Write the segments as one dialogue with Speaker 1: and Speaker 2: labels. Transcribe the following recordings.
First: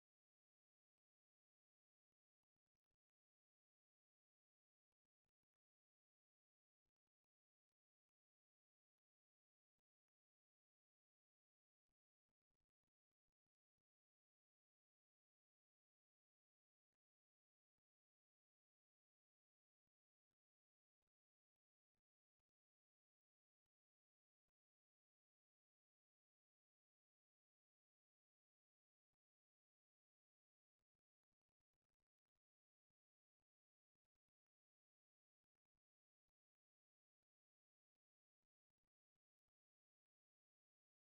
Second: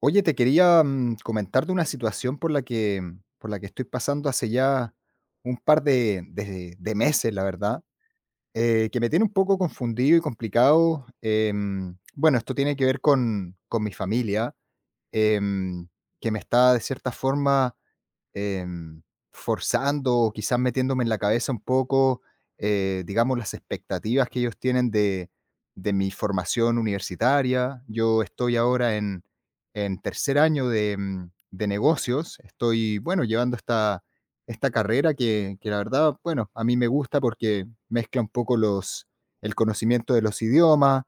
Speaker 1: Oye, te quería comentar de una situación por la que estoy pasando hace ya un par de meses, la verdad, que me tiene un poco confundido y complicado. Bueno, esto tiene que ver con mi familia, em, que me está de cierta forma em, forzando o quizás metiéndome en la cabeza un poco, digamos, las expectativas que ellos tienen de mi formación universitaria. Yo estoy ahora en tercer año de negocios. Estoy, bueno, llevando esta carrera que la verdad, bueno, a mí me gusta porque mezcla un poco el conocimiento de los idiomas.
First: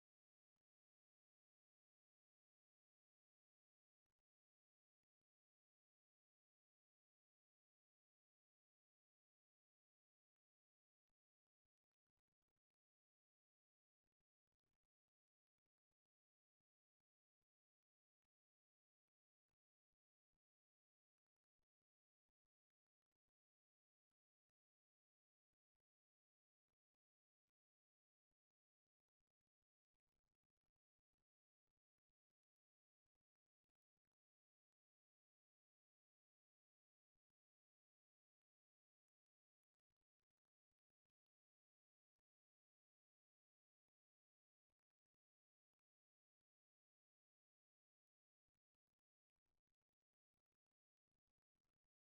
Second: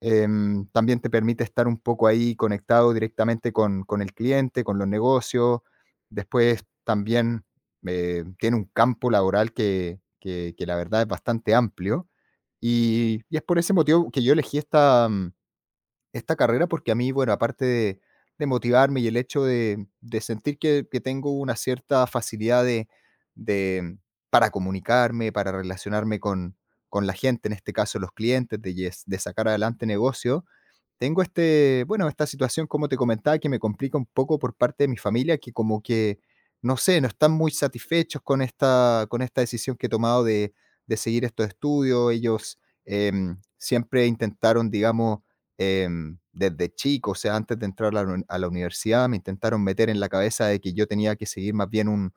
Speaker 1: También te permite estar un poco ahí conectado directamente con el cliente, con los negocios. Después también tiene un campo laboral que la verdad es bastante amplio. Y es por ese motivo que yo elegí esta carrera, porque a mí, bueno, aparte de motivarme y el hecho de sentir que tengo una cierta facilidad de, para comunicarme, para relacionarme con la gente, en este caso los clientes, de sacar adelante negocio, tengo este, bueno, esta situación, como te comentaba, que me complica un poco por parte de mi familia, que como que, no sé, no están muy satisfechos con con esta decisión que he tomado de seguir estos estudios. Ellos siempre intentaron, digamos, desde chico, o sea, antes de entrar a a la universidad, me intentaron meter en la cabeza de que yo tenía que seguir más bien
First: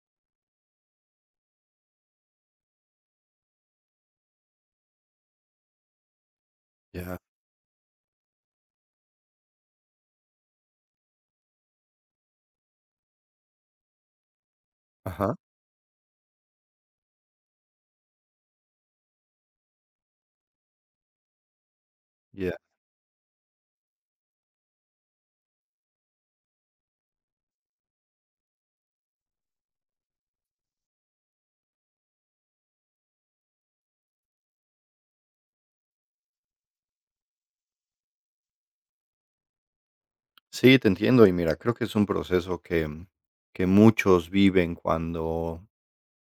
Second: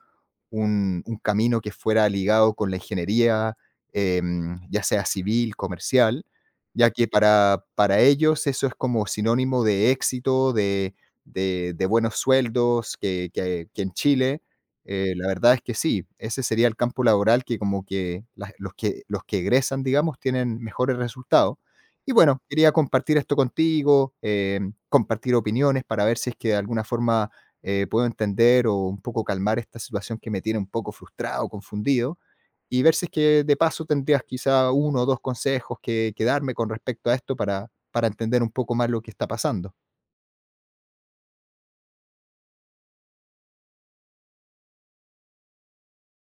Speaker 1: un camino que fuera ligado con la ingeniería, eh, ya sea civil, comercial, ya que
Speaker 2: Ya,
Speaker 1: para ellos eso es como sinónimo de éxito, de buenos sueldos, que en Chile, la
Speaker 2: ajá,
Speaker 1: verdad es que sí, ese sería el campo laboral que como que los que los que egresan, digamos, tienen mejores resultados. Y bueno,
Speaker 2: ya.
Speaker 1: quería compartir esto contigo, compartir opiniones para ver si es que de alguna forma puedo entender o un poco calmar esta situación que me tiene un poco frustrado, confundido, y ver si es que de paso tendrías quizá uno o dos consejos que darme con respecto a esto para entender un poco más lo que está pasando.
Speaker 2: Sí, te entiendo. Y mira, creo que es un proceso que, que muchos viven cuando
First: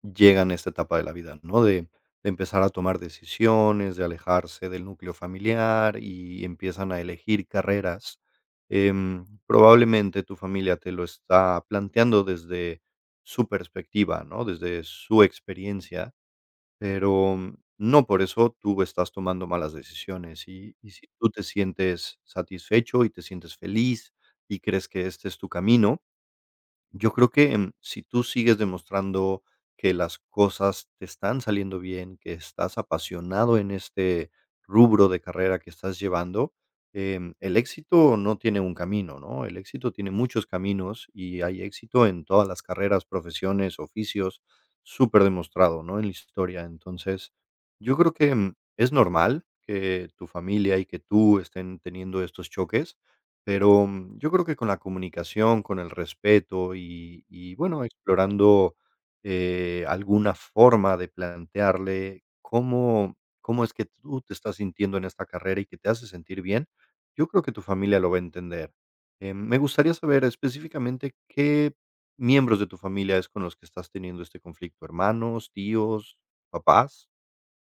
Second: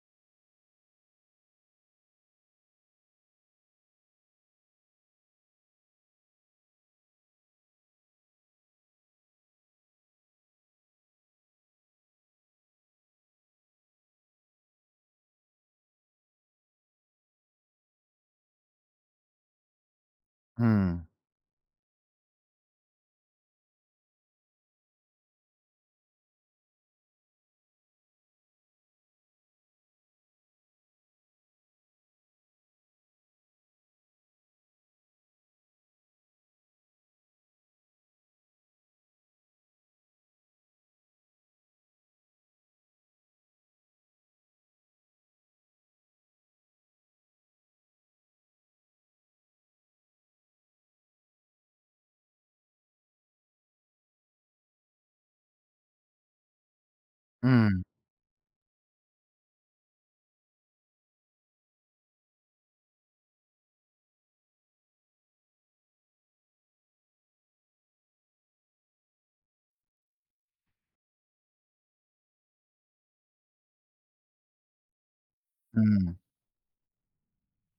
Speaker 2: llegan a esta etapa de la vida, ¿no? De empezar a tomar decisiones, de alejarse del núcleo familiar y empiezan a elegir carreras. Probablemente tu familia te lo está planteando desde su perspectiva, ¿no? Desde su experiencia. Pero no por eso tú estás tomando malas decisiones. Y
Speaker 1: Mm,
Speaker 2: si tú te sientes satisfecho y te sientes feliz y crees que este es tu camino, yo creo que, si tú sigues demostrando que las cosas te están saliendo bien, que estás apasionado en este rubro de carrera que estás llevando, el éxito no tiene un camino, ¿no? El éxito tiene muchos caminos y hay éxito en todas las carreras, profesiones, oficios, súper demostrado, ¿no? En la historia. Entonces, yo creo que, es normal que tu familia y que tú estén teniendo estos choques. Pero, yo creo que con la comunicación, con el respeto y
Speaker 1: mm,
Speaker 2: bueno, explorando, alguna forma de plantearle cómo es que tú te estás sintiendo en esta carrera y que te hace sentir bien, yo creo que tu familia lo va a entender. Me gustaría saber específicamente qué miembros de tu familia es con los que estás teniendo este conflicto, ¿hermanos,
Speaker 1: mm.
Speaker 2: tíos, papás?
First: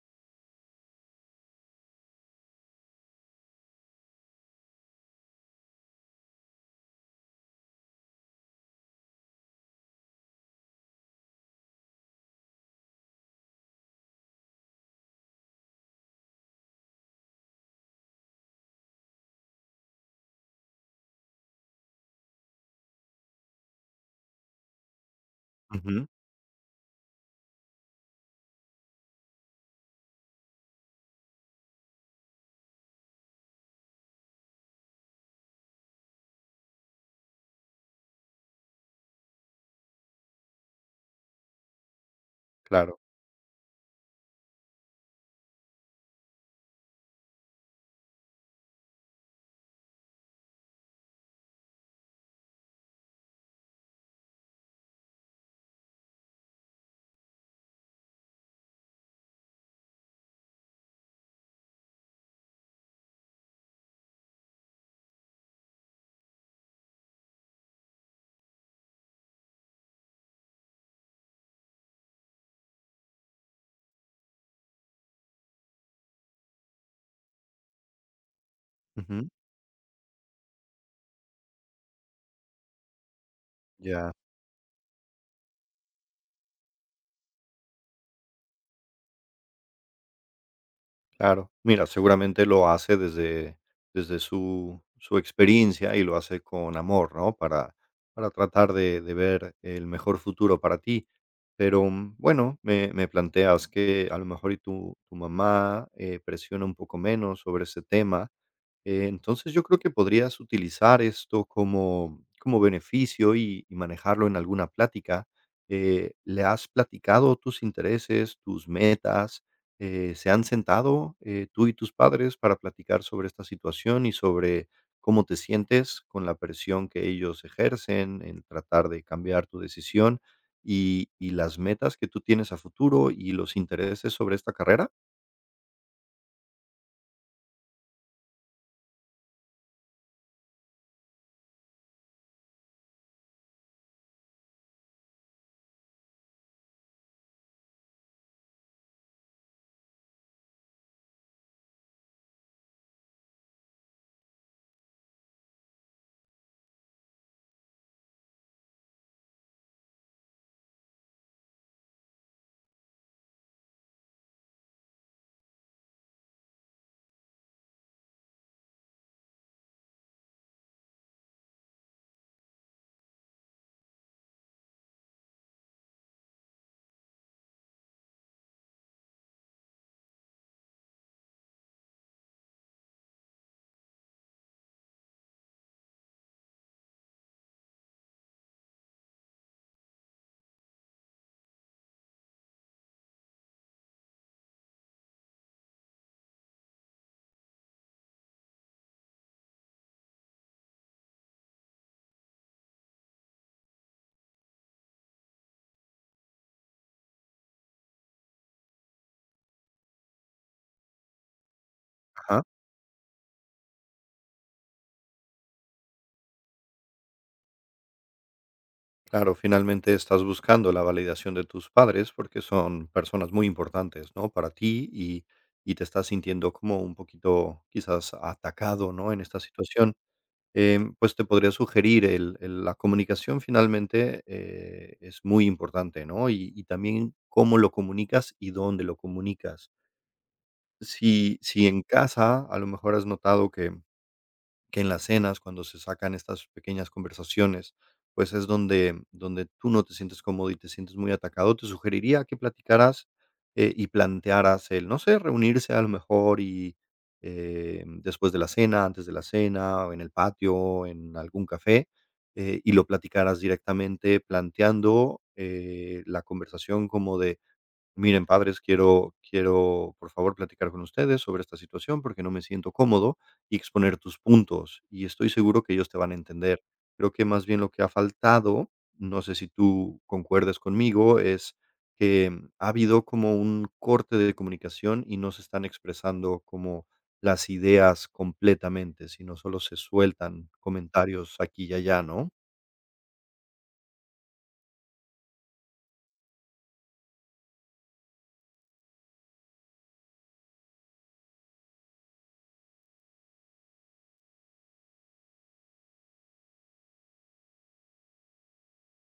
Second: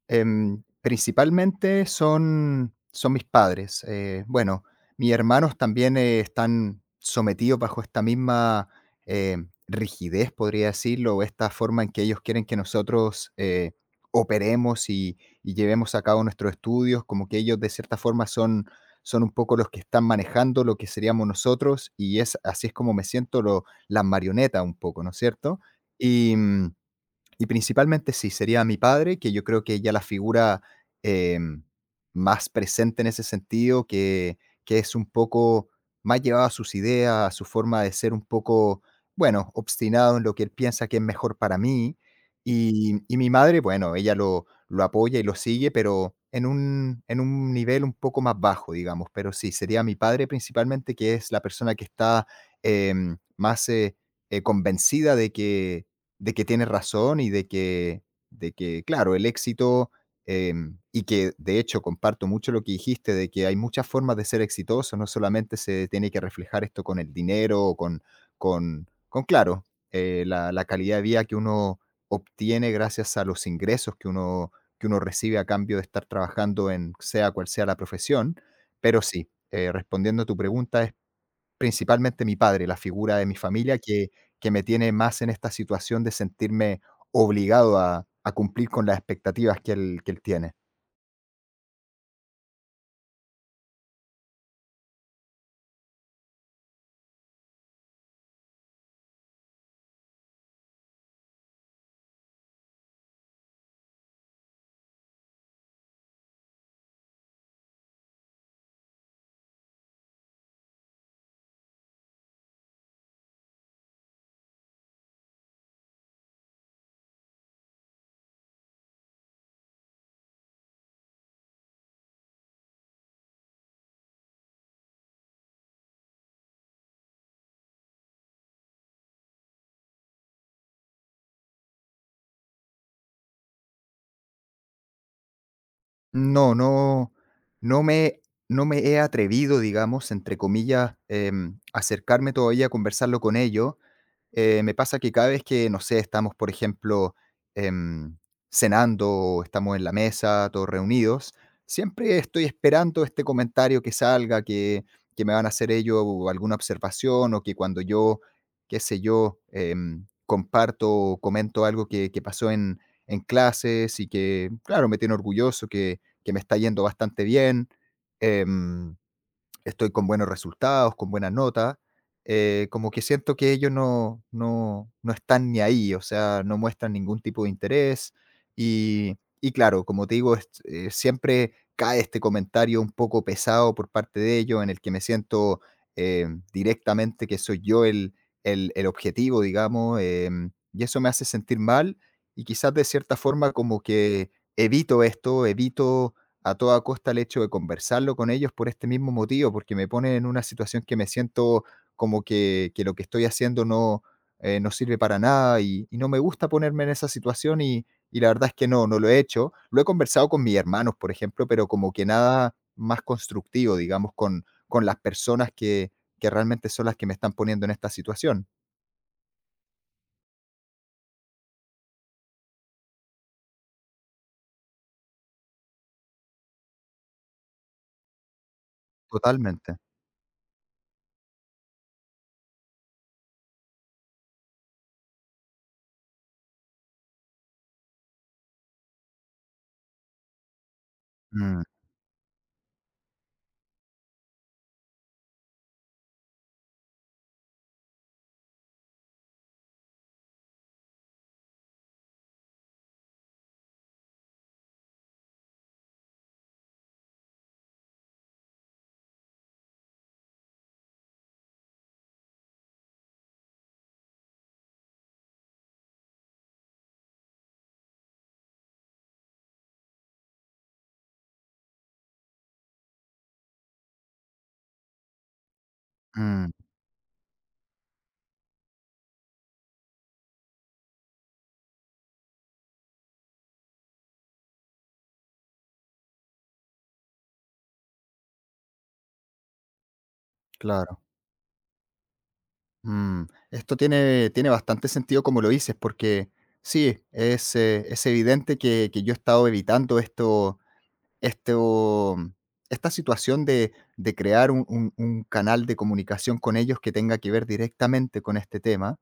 Speaker 1: Principalmente son mis padres. Bueno, mis hermanos también están sometidos bajo esta misma eh, rigidez, podría decirlo, o esta forma en que ellos quieren que nosotros operemos y llevemos a cabo nuestros estudios, como que ellos de cierta forma son un poco los que están manejando lo que seríamos nosotros y es así es como me siento lo, la marioneta un poco, ¿no es cierto?
Speaker 2: Ujú,
Speaker 1: Y, y principalmente sí, sería mi padre, que yo creo que ya la figura eh, más presente en ese sentido, que es un poco más llevado a sus ideas, a su forma de ser un poco, bueno, obstinado en lo que él piensa que es mejor para mí.
Speaker 2: claro.
Speaker 1: Y mi madre, bueno, ella lo apoya y lo sigue, pero en un nivel un poco más bajo, digamos. Pero sí, sería mi padre principalmente, que es la persona que está em, más convencida de que tienes razón y de que claro, el éxito, y que de hecho comparto mucho lo que dijiste, de que hay muchas formas de ser exitoso, no solamente se tiene que reflejar esto con el dinero o con claro, la calidad de vida que uno obtiene gracias a los ingresos que que uno recibe a cambio de estar trabajando en sea cual sea la profesión, pero
Speaker 2: Ujú,
Speaker 1: sí, respondiendo a tu pregunta, es principalmente mi padre, la figura de mi familia
Speaker 2: ya.
Speaker 1: que me tiene más en esta situación de sentirme obligado a cumplir con las expectativas que él tiene.
Speaker 2: Claro, mira, seguramente lo hace desde, desde su, su experiencia y lo hace con amor, ¿no? Para tratar de ver el mejor futuro para ti. Pero bueno, me planteas que a lo mejor y tu mamá presiona un poco menos sobre ese tema entonces yo creo que podrías utilizar esto como, como beneficio y manejarlo en alguna plática. ¿Le has platicado tus intereses, tus metas? ¿Se han sentado tú y tus padres para platicar sobre esta situación y sobre cómo te sientes con la presión que ellos ejercen en tratar de cambiar tu decisión y las metas que tú tienes a futuro y los intereses sobre esta carrera?
Speaker 1: No, no, no me no me he atrevido, digamos, entre comillas, acercarme todavía a conversarlo con ellos. Me pasa que cada vez que, no sé, estamos, por ejemplo, em, cenando o estamos en la mesa, todos reunidos, siempre estoy esperando este comentario que salga, que me van a hacer ellos o alguna observación o que cuando yo, qué sé yo, comparto o comento algo que pasó en clases y que, claro, me tiene orgulloso, que me está yendo bastante bien. em, Estoy con buenos resultados, con buenas notas, como que siento que ellos no están ni ahí, o sea, no muestran ningún tipo de interés. Y claro, como te digo, siempre cae este comentario un poco pesado por parte de ellos en el que me siento eh, directamente que soy yo el objetivo, digamos, y eso me hace sentir mal y quizás de cierta forma como que evito esto, evito a toda costa el hecho de conversarlo con ellos por este mismo motivo, porque me pone en una situación que me siento como que lo que estoy haciendo no sirve para nada y, y no me gusta ponerme en esa situación y la verdad es que no, no lo he hecho. Lo he conversado con mis hermanos, por ejemplo, pero como que nada más constructivo, digamos, con las personas que realmente son las que me están poniendo en esta situación.
Speaker 2: Claro, finalmente estás buscando la validación de tus padres porque son personas muy importantes, ¿no? Para ti y te estás sintiendo como un poquito quizás atacado, ¿no? En esta
Speaker 1: Totalmente.
Speaker 2: situación. Pues te podría sugerir, el, la comunicación finalmente es muy importante, ¿no? Y también cómo lo comunicas y dónde lo comunicas. Si,
Speaker 1: Mm,
Speaker 2: si en casa a lo mejor has notado que en las cenas, cuando se sacan estas pequeñas conversaciones, pues es donde, donde tú no te sientes cómodo y te sientes muy atacado, te sugeriría que platicaras y plantearas el, no sé, reunirse a lo mejor y después de la cena, antes de la cena, o en el patio, en algún café, y lo platicaras directamente planteando la conversación como de, miren, padres, quiero, por favor, platicar con ustedes sobre esta situación porque no me siento cómodo y exponer tus puntos, y estoy seguro que ellos te van a
Speaker 1: mm,
Speaker 2: entender. Creo que más bien lo que ha faltado, no sé si tú concuerdes conmigo, es que ha habido como un corte de comunicación y no se están expresando como las ideas completamente, sino solo se sueltan
Speaker 1: claro.
Speaker 2: comentarios aquí y allá, ¿no?
Speaker 1: Mm, Esto tiene, tiene bastante sentido como lo dices, porque sí, es evidente que yo he estado evitando esto, esto, esta situación de crear un, un canal de comunicación con ellos que tenga que ver directamente con este tema.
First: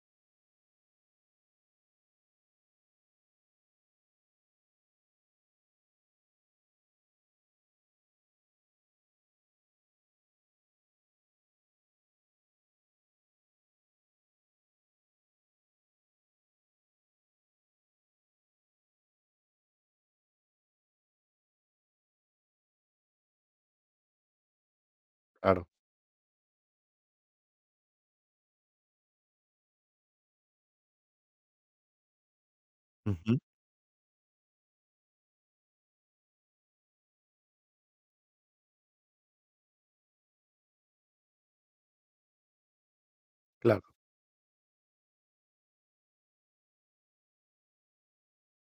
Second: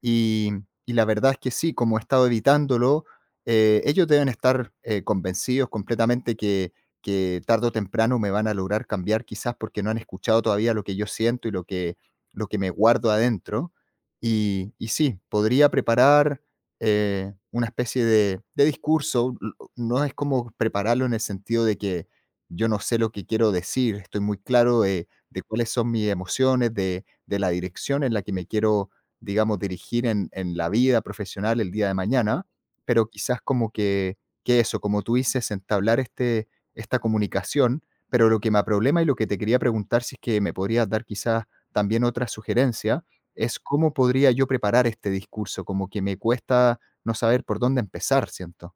Speaker 1: Y, y la verdad es que sí, como he estado evitándolo, ellos deben estar convencidos completamente que tarde o temprano me van a lograr cambiar, quizás porque no han escuchado todavía lo que yo siento y lo que me guardo adentro. Y sí, podría preparar una especie de discurso. No es como prepararlo en el sentido de que yo no sé lo que quiero decir, estoy muy claro de
Speaker 2: Claro.
Speaker 1: cuáles son mis emociones, de la dirección en la que me quiero digamos, dirigir en la vida profesional el día de mañana, pero
Speaker 2: Ujú.
Speaker 1: quizás como que eso, como tú dices, entablar esta comunicación, pero lo que me problema y lo que te quería preguntar, si es que me podrías dar quizás también otra sugerencia, es
Speaker 2: Claro.
Speaker 1: cómo podría yo preparar este discurso, como que me cuesta no saber por dónde empezar, siento.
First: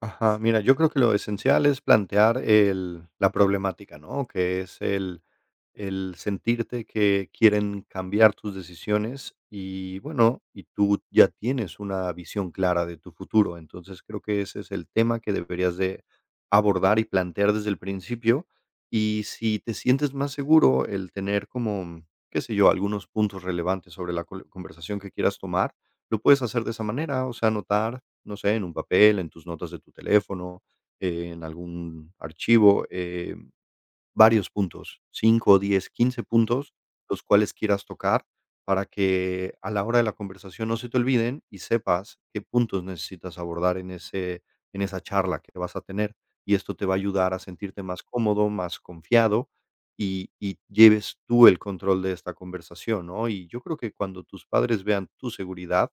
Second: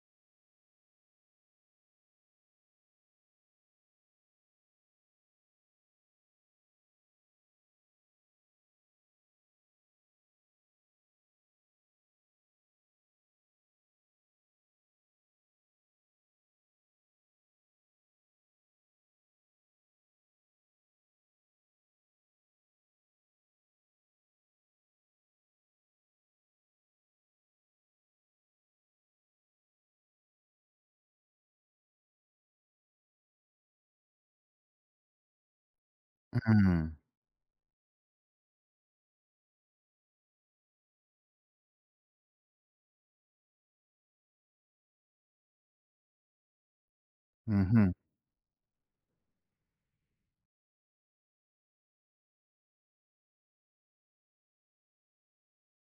Speaker 2: Ajá, mira, yo creo que lo esencial es plantear el la problemática, ¿no? Que es el sentirte que quieren cambiar tus decisiones y, bueno, y tú ya tienes una visión clara de tu futuro. Entonces, creo que ese es el tema que deberías de abordar y plantear desde el principio. Y si te sientes más seguro, el tener como, qué sé yo, algunos puntos relevantes sobre la col conversación que quieras tomar, lo puedes hacer de esa manera, o sea, anotar, no sé, en un papel, en tus notas de tu teléfono, en algún archivo, varios puntos, 5, 10, 15 puntos,
Speaker 1: Mm,
Speaker 2: los cuales quieras tocar para que a la hora de la conversación no se te olviden y sepas qué puntos necesitas abordar en ese en esa charla que vas a tener. Y esto te va a ayudar a sentirte
Speaker 1: ujú.
Speaker 2: más cómodo, más confiado y lleves tú el control de esta conversación, ¿no? Y yo creo que cuando tus padres vean tu seguridad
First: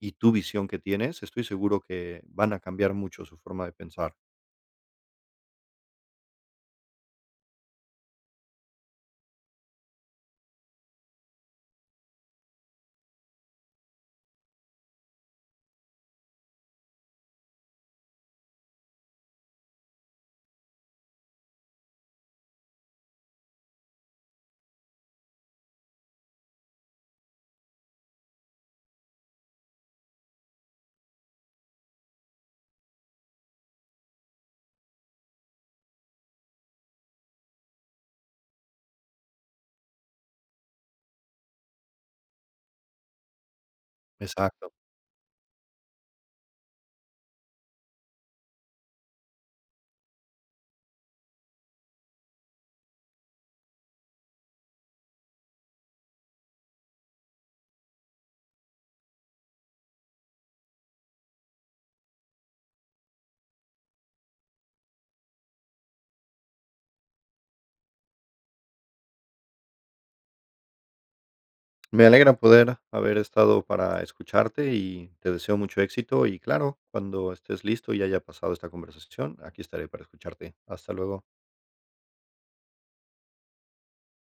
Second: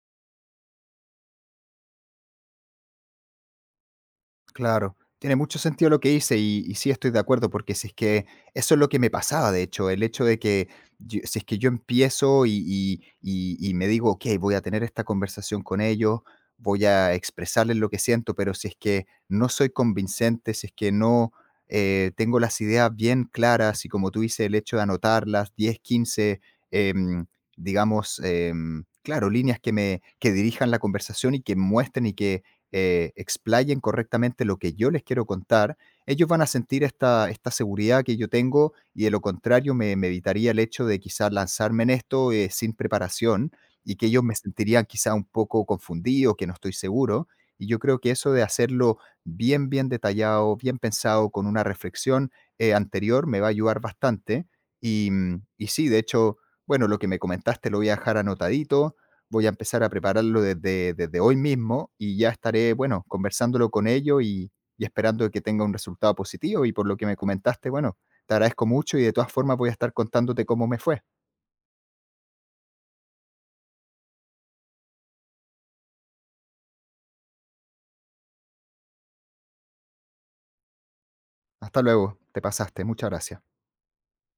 Speaker 2: y tu visión que tienes, estoy seguro que van a cambiar mucho su forma de pensar.
Speaker 1: Claro, tiene mucho sentido lo que hice y sí estoy de acuerdo porque si es que eso es lo que me pasaba, de hecho, el hecho de que si es que yo empiezo y, y me digo, ok, voy a tener esta conversación con ellos, voy a expresarles lo que siento, pero si es que no soy convincente, si es que no tengo las ideas bien claras y como tú dices, el hecho de anotarlas, 10, 15, em, digamos, claro, líneas que dirijan la conversación y que muestren y que explayen correctamente lo que yo les quiero contar, ellos van a sentir esta, esta seguridad que yo tengo y de lo contrario me, me evitaría el hecho de quizás lanzarme en esto sin preparación y que ellos me
Speaker 2: Exacto.
Speaker 1: sentirían quizá un poco confundido, que no estoy seguro. Y yo creo que eso de hacerlo bien, bien detallado, bien pensado, con una reflexión anterior, me va a ayudar bastante. Y, y sí, de hecho, bueno, lo que me comentaste lo voy a dejar anotadito voy a empezar a prepararlo desde, desde hoy mismo y ya estaré, bueno, conversándolo con ellos y esperando que tenga un resultado positivo. Y por lo que me comentaste, bueno, te agradezco mucho y de todas formas voy a estar contándote cómo me fue.
Speaker 2: Me alegra poder haber estado para escucharte y te deseo mucho éxito y claro, cuando estés listo y haya pasado esta conversación, aquí estaré para escucharte. Hasta luego.
Speaker 1: Hasta luego, te pasaste, muchas gracias.